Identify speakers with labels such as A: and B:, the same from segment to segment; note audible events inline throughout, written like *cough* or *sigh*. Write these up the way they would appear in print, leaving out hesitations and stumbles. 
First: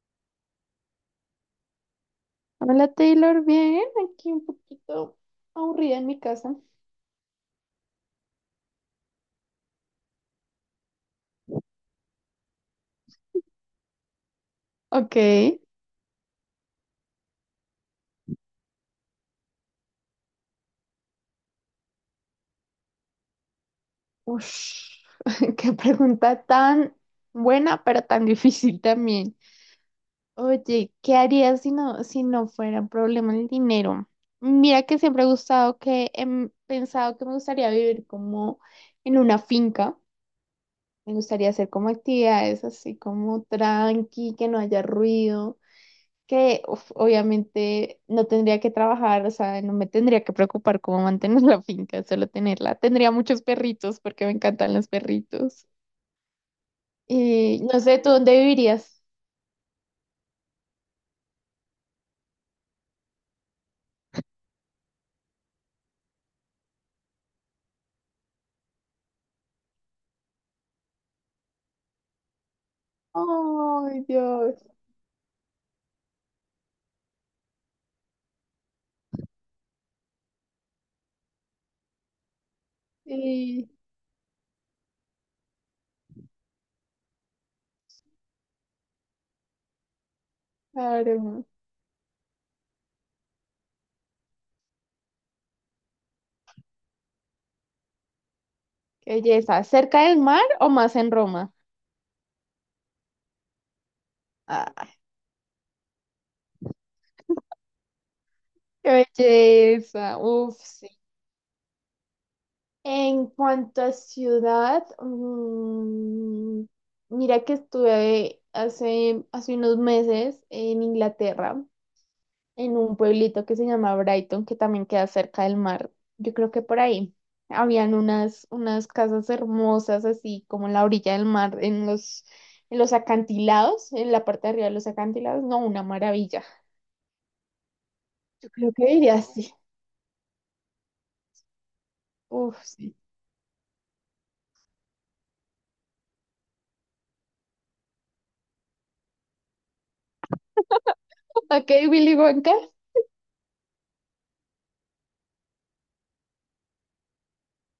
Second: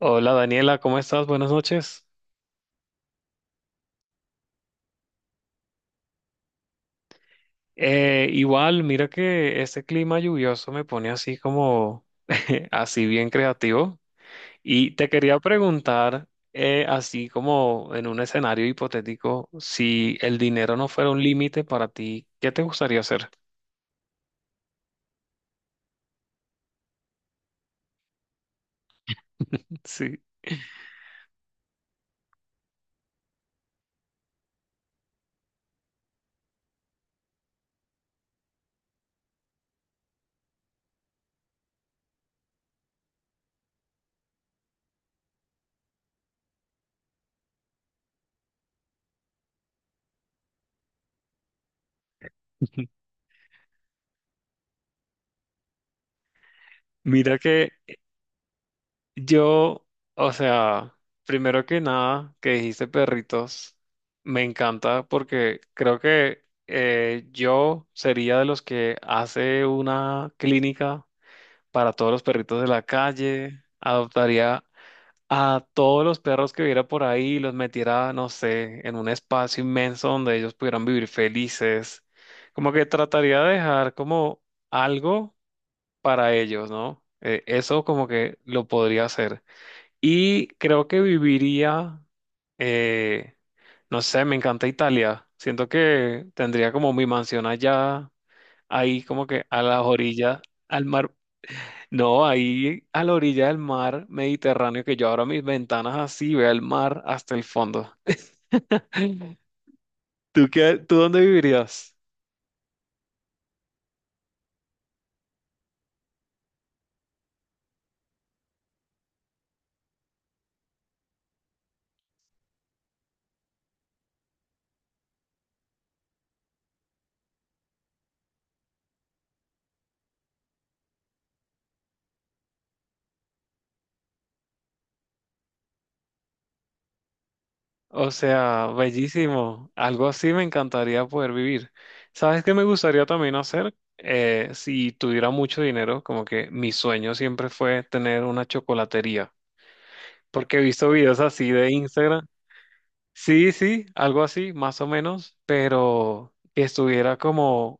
A: Hola Daniela, ¿cómo estás? Buenas noches.
B: Hola Taylor, bien, aquí un poquito aburrida en mi casa.
A: Igual, mira que este clima lluvioso me pone así como, *laughs* así bien creativo. Y te
B: Ok.
A: quería preguntar, así como en un escenario hipotético, si el dinero no fuera un límite para ti, ¿qué te gustaría hacer?
B: Ush, *laughs* qué pregunta tan buena, pero tan difícil también.
A: Sí.
B: Oye, ¿qué harías si no fuera problema el dinero? Mira que siempre he gustado que pensado que me gustaría vivir como en una finca. Me gustaría hacer como actividades así como tranqui, que no haya ruido que uf, obviamente no tendría que trabajar, o sea, no me tendría que preocupar cómo mantener *laughs* la finca, solo tenerla.
A: *laughs*
B: Tendría muchos perritos porque me encantan los perritos.
A: Mira
B: Y
A: que
B: no sé, ¿tú dónde vivirías?
A: yo, o sea, primero que nada, que dijiste perritos, me encanta porque creo que yo sería de los que hace una clínica para todos los perritos de la calle,
B: Ay, Dios.
A: adoptaría a todos los perros que viera por ahí, y los metiera, no sé, en un espacio inmenso donde ellos pudieran vivir felices. Como que trataría de
B: Sí,
A: dejar como algo para ellos, ¿no? Eso como que lo podría hacer. Y creo que
B: claro.
A: viviría, eh, no sé, me encanta Italia. Siento que tendría como mi mansión allá, ahí
B: Qué
A: como que a
B: belleza.
A: las
B: ¿Cerca del
A: orillas,
B: mar o
A: al
B: más
A: mar.
B: en Roma?
A: No, ahí a la orilla del mar Mediterráneo,
B: Ah,
A: que yo abra mis ventanas así, vea el mar hasta el fondo.
B: qué
A: *laughs*
B: belleza.
A: ¿Tú
B: Uf,
A: qué,
B: sí.
A: tú dónde vivirías?
B: En cuanto a ciudad, mira que estuve hace unos meses en Inglaterra, en un pueblito que se llama Brighton, que también queda cerca del mar. Yo creo que por ahí habían unas casas hermosas, así como en la orilla del mar, en los acantilados, en la parte de arriba de los acantilados. No, una maravilla.
A: O
B: Yo
A: sea,
B: creo que diría así.
A: bellísimo. Algo así me encantaría poder vivir. ¿Sabes qué me
B: Uf, sí.
A: gustaría también hacer? Si tuviera mucho dinero, como que mi sueño siempre fue tener una chocolatería, porque he visto videos así de
B: Ok, Willy
A: Instagram.
B: Wonka.
A: Sí, sí, algo así, más o menos, pero que estuviera como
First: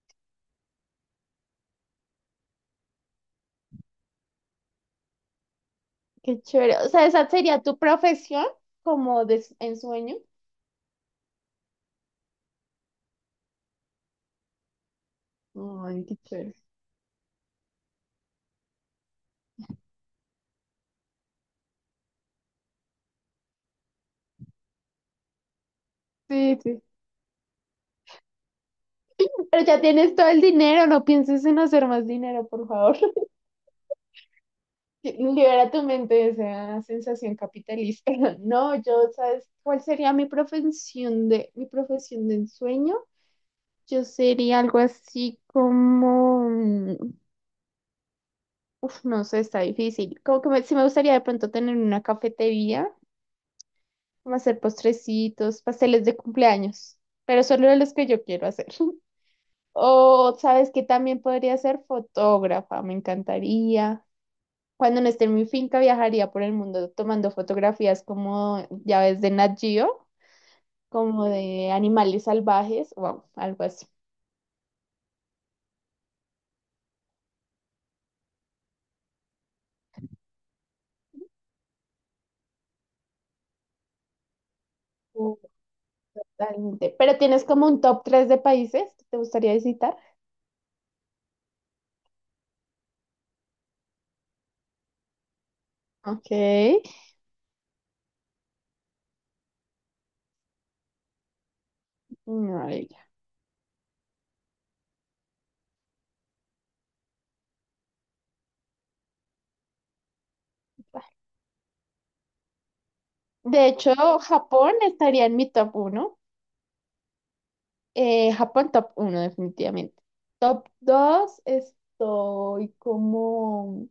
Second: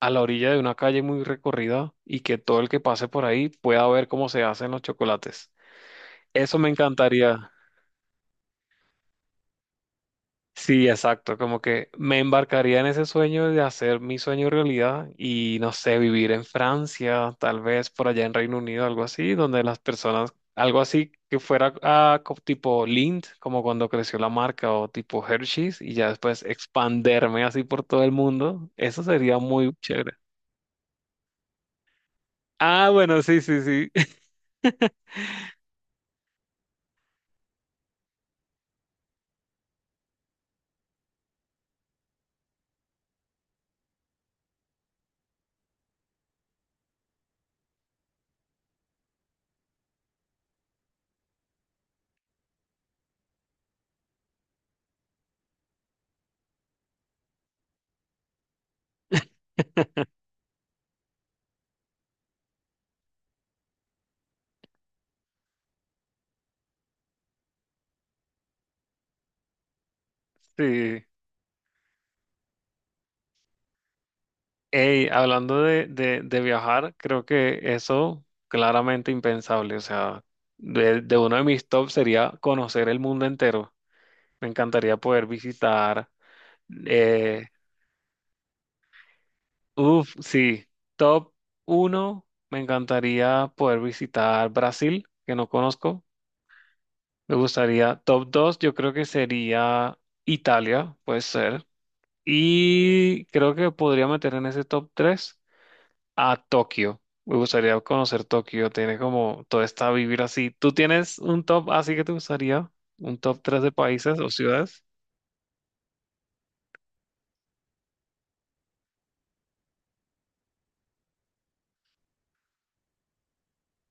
A: a la orilla de una calle muy recorrida y que todo el que pase por ahí pueda ver cómo se hacen los chocolates.
B: Qué
A: Eso me
B: chévere. O sea, esa
A: encantaría.
B: sería tu profesión como de ensueño.
A: Sí, exacto, como que me embarcaría en ese sueño de hacer mi sueño realidad y no sé,
B: Ay, qué
A: vivir en
B: chévere.
A: Francia, tal vez por allá en Reino Unido, algo así, donde las personas, algo así que fuera ah, tipo Lind, como cuando creció la marca o tipo Hershey's y ya después
B: Sí, sí.
A: expanderme así por todo el mundo, eso sería
B: Pero
A: muy
B: ya
A: chévere.
B: tienes todo el dinero, no pienses en hacer más dinero, por
A: Ah,
B: favor.
A: bueno, sí, sí, sí, *laughs*
B: Libera tu mente de esa sensación capitalista. *laughs* No, yo, ¿sabes cuál sería mi profesión de ensueño? Yo sería algo así como, mm, uf, no sé, está difícil. Como que me, sí me gustaría de pronto tener una cafetería, como hacer postrecitos, pasteles de cumpleaños, pero solo de los que yo quiero hacer. *laughs* O, ¿sabes que también podría ser fotógrafa? Me encantaría. Cuando no esté en mi finca, viajaría por el mundo tomando fotografías como ya ves de Nat Geo,
A: sí.
B: como de animales salvajes, wow, algo así.
A: Ey, hablando de viajar, creo que eso claramente impensable. O sea, de uno de mis tops sería conocer el mundo entero. Me encantaría poder visitar.
B: Totalmente. Pero tienes
A: Eh,
B: como un top 3 de países que te gustaría visitar.
A: Uf, sí, top uno, me encantaría poder visitar Brasil, que no conozco.
B: Ok.
A: Me gustaría, top dos, yo creo que sería Italia, puede ser.
B: No, ahí ya
A: Y creo que podría meter en ese top tres a Tokio. Me gustaría conocer Tokio. Tiene como toda esta vivir así. ¿Tú
B: está.
A: tienes un top así que te gustaría? ¿Un top 3
B: De
A: de
B: hecho,
A: países o
B: Japón
A: ciudades?
B: estaría en mi top uno. Japón top uno definitivamente. Top 2 estoy como...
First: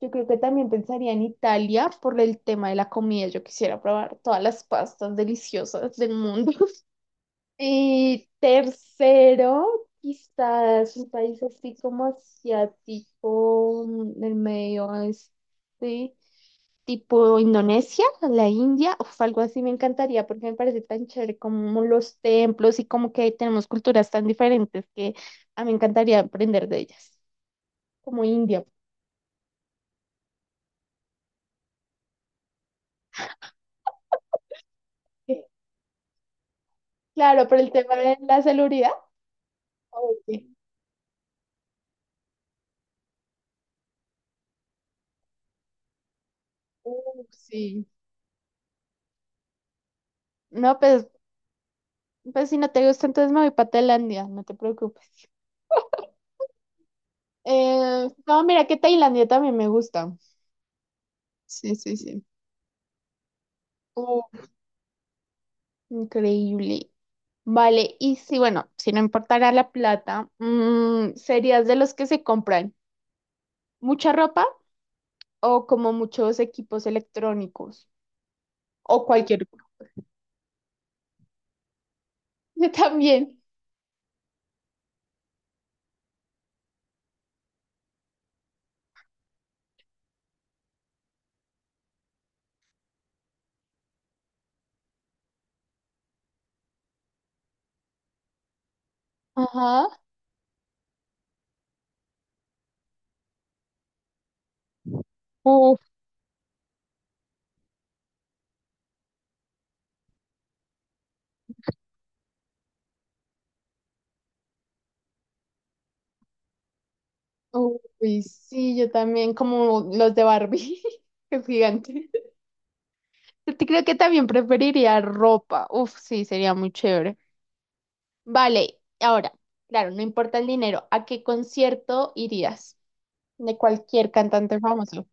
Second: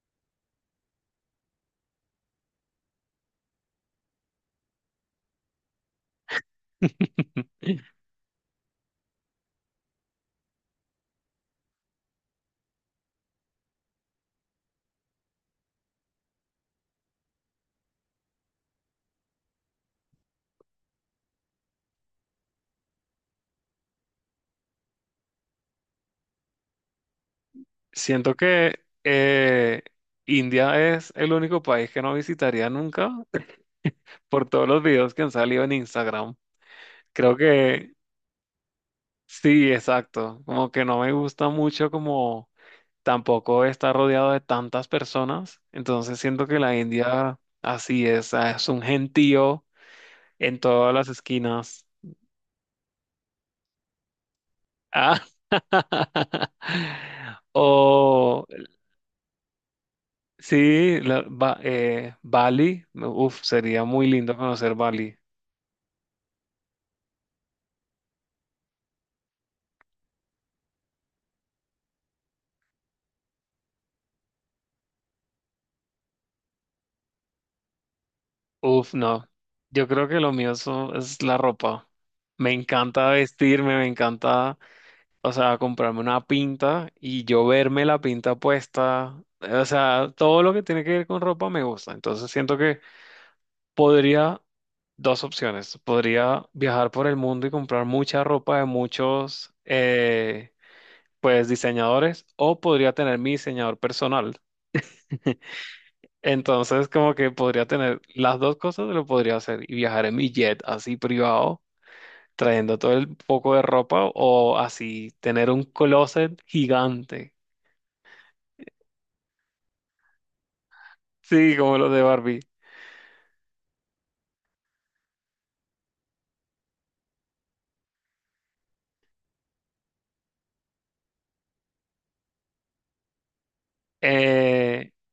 B: Yo creo que también pensaría en Italia por el tema de la comida. Yo quisiera probar todas las pastas deliciosas del mundo. *laughs*
A: *laughs*
B: Y tercero, quizás un país así como asiático, mm, del medio oeste, tipo Indonesia, la India, uf, algo así me encantaría porque me parece tan chévere como los templos y como que tenemos culturas tan diferentes que a mí me encantaría aprender de ellas, como
A: Siento
B: India.
A: que India es el único país que no visitaría nunca *laughs* por todos los videos que han
B: Porque,
A: salido en Instagram. Creo
B: claro, por el
A: que
B: tema de la seguridad.
A: sí, exacto.
B: Oye,
A: Como que no me gusta mucho como tampoco estar rodeado de tantas personas. Entonces siento que la India
B: sí.
A: así es, ah, es un gentío en
B: No,
A: todas
B: pues,
A: las esquinas.
B: pues si no te gusta, entonces me voy para Tailandia, no te
A: Ah,
B: preocupes.
A: *laughs* o
B: No, mira que Tailandia también me gusta.
A: sí,
B: Sí, sí, sí.
A: Bali, uf, sería muy
B: Uh,
A: lindo conocer Bali.
B: increíble. Vale, y si, bueno, si no importara la plata, mm, ¿serías de los que se compran mucha ropa o como muchos equipos electrónicos?
A: Uf,
B: O
A: no.
B: cualquier cosa.
A: Yo creo que lo es la ropa. Me
B: *laughs* Yo
A: encanta
B: también.
A: vestirme, me encanta, o sea, comprarme una pinta y yo verme la pinta puesta. O sea, todo lo que tiene que ver con ropa me gusta. Entonces siento que podría. Dos opciones. Podría viajar por el mundo y comprar mucha ropa de muchos,
B: Ajá.
A: pues, diseñadores, o podría tener mi diseñador personal. *laughs*
B: Uf,
A: Entonces, como que podría tener las dos cosas, lo podría hacer y viajar en mi jet así privado, trayendo todo el poco de ropa, o así tener un closet gigante,
B: uy, sí, yo también, como los de Barbie, *laughs* que es
A: sí, como los de
B: gigante.
A: Barbie.
B: Yo te creo que también preferiría ropa. Uf, sí, sería muy chévere. Vale, ahora, claro, no importa el dinero, ¿a qué concierto irías? De cualquier cantante
A: Eh,
B: famoso.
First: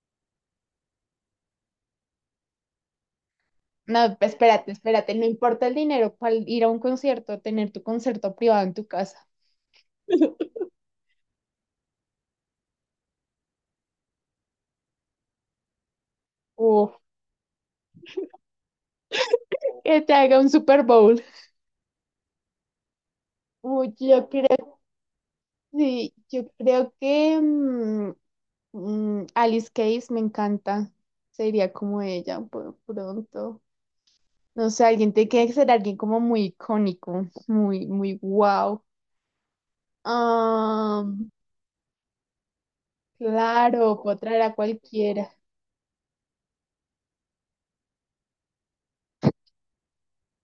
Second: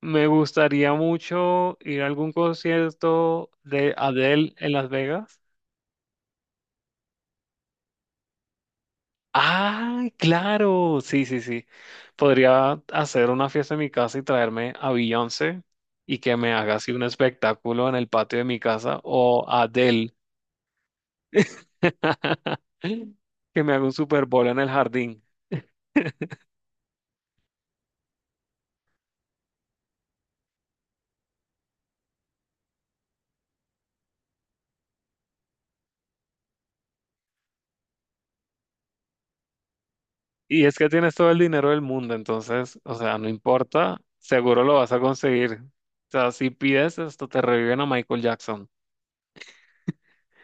A: Me gustaría mucho ir a algún concierto de
B: No,
A: Adele
B: espérate,
A: en Las
B: espérate, no
A: Vegas.
B: importa el dinero, ¿cuál, ir a un concierto, tener tu concierto privado en tu casa?
A: Ah, claro, sí, sí, sí. Podría hacer una fiesta en mi casa y traerme a Beyoncé y que me haga así
B: Uf,
A: un espectáculo en el patio de mi casa o a
B: que te
A: Adele
B: haga un Super Bowl.
A: *laughs* que me haga un
B: Uy,
A: Super
B: yo
A: Bowl en el
B: creo,
A: jardín.
B: sí, yo creo que Alice Case me encanta. Sería como ella pronto. No sé, alguien tiene que ser alguien como muy icónico, muy, muy wow.
A: Y es que
B: Ah,
A: tienes todo el dinero del mundo, entonces, o sea, no importa,
B: claro, puedo traer a
A: seguro lo vas a
B: cualquiera.
A: conseguir. O sea, si pides esto, te reviven a Michael Jackson.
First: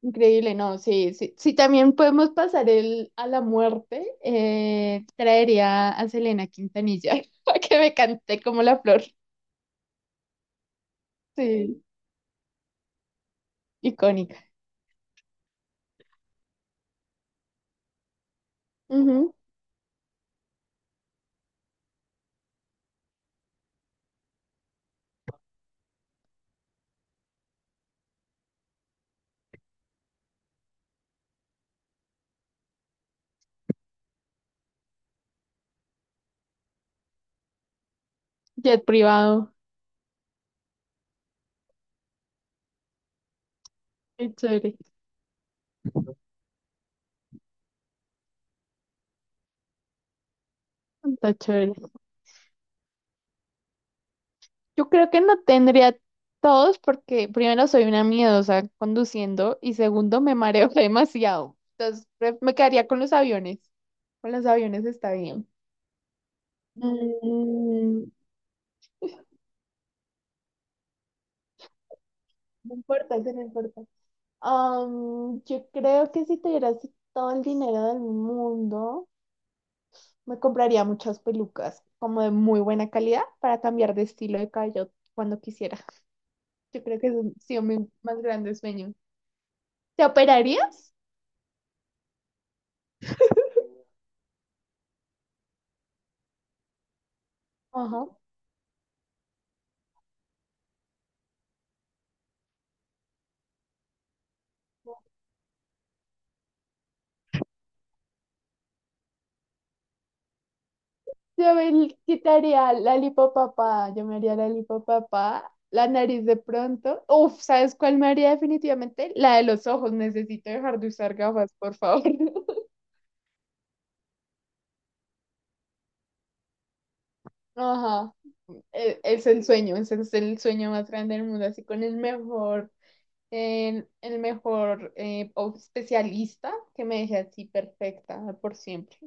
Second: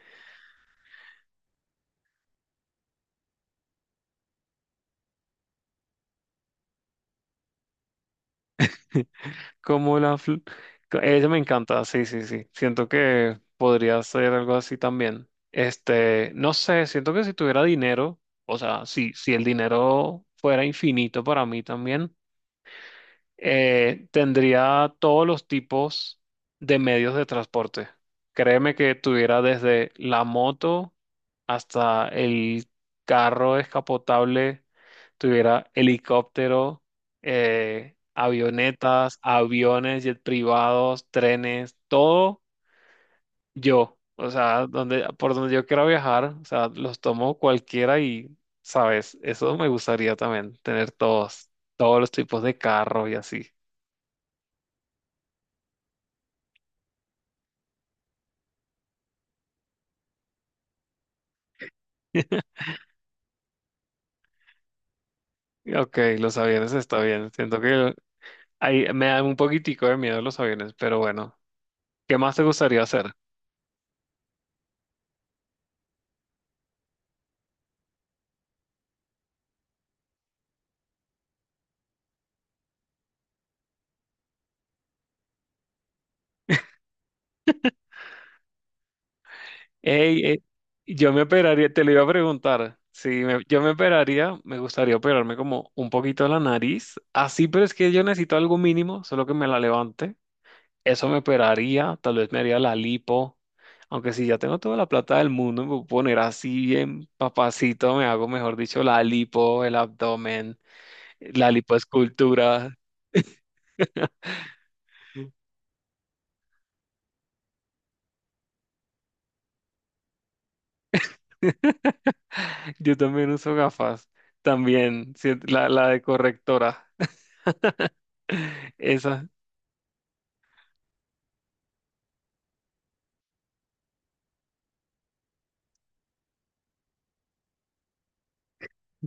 B: Increíble, no, sí, sí. Si también podemos pasar el, a la muerte, traería a Selena Quintanilla *laughs* para que me cante Como La Flor.
A: Como la... Ella me
B: Sí,
A: encanta, sí, sí, sí. Siento que podría ser
B: icónica.
A: algo así también. Este, no sé, siento que si tuviera dinero, o sea, si
B: Ujú.
A: el dinero fuera infinito para mí también, tendría todos los tipos de medios de transporte. Créeme que tuviera desde la moto hasta el carro descapotable, tuviera helicóptero,
B: Jet
A: avionetas,
B: privado,
A: aviones, jet privados, trenes, todo yo. O
B: qué
A: sea,
B: chévere,
A: donde, por donde yo quiera viajar, o sea, los tomo cualquiera y, sabes, eso me gustaría también, tener
B: está
A: todos,
B: chévere.
A: todos los tipos de carro y así.
B: Yo creo que no tendría todos porque primero soy una miedosa conduciendo y segundo me mareo *laughs* demasiado.
A: *laughs*
B: Me quedaría con los aviones. Con los aviones está bien.
A: Ok, los aviones está bien. Siento que
B: Mm,
A: ahí me da un poquitico de miedo los aviones, pero bueno, ¿qué más te
B: no
A: gustaría hacer?
B: importa, sí, no importa. Am, yo creo que si tuviera así todo el dinero del mundo, me compraría muchas pelucas como de muy buena calidad para cambiar de estilo de cabello cuando quisiera. Yo creo que es sí, mi más grande sueño. ¿Te
A: Ey, eh,
B: operarías?
A: yo me operaría, te lo iba a preguntar. Si me- Yo me operaría, me gustaría operarme como un poquito la nariz. Así, pero es que yo
B: Ajá.
A: necesito algo mínimo, solo que me la levante. Eso me operaría, tal vez me haría la lipo. Aunque si ya tengo toda la plata del mundo, me voy a poner así bien papacito, me hago, mejor dicho, la lipo, el abdomen, la
B: Yo me quitaría
A: lipoescultura.
B: la lipopapá, yo me haría la lipopapá, la nariz de pronto. Uf, ¿sabes cuál me haría definitivamente? La de los ojos, necesito dejar de usar gafas,
A: *laughs*
B: por favor. *laughs*
A: Yo también uso gafas. También, sí, la de correctora.
B: Ajá,
A: *laughs* Esa.
B: es el sueño, ese es el sueño más grande del mundo, así con el mejor, el mejor especialista que me deje así perfecta por siempre.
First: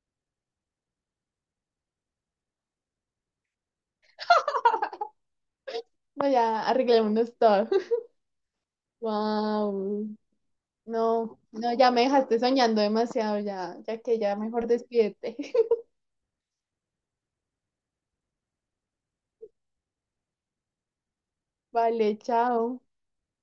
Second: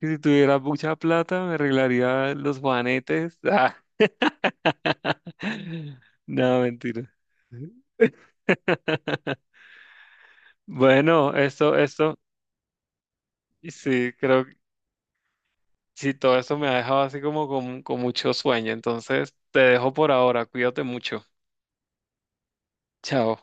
A: Que si tuviera mucha plata me arreglaría los juanetes. Ah. *laughs*
B: Bueno,
A: No,
B: ya
A: mentira.
B: arreglémonos todo. *laughs*
A: *laughs*
B: Wow.
A: Bueno,
B: No, no, ya me dejaste soñando demasiado,
A: y
B: ya, ya
A: sí,
B: que ya
A: creo que
B: mejor despídete. *laughs*
A: sí, todo esto me ha dejado así como con mucho sueño. Entonces, te dejo por ahora. Cuídate mucho.
B: Vale, chao.
A: Chao.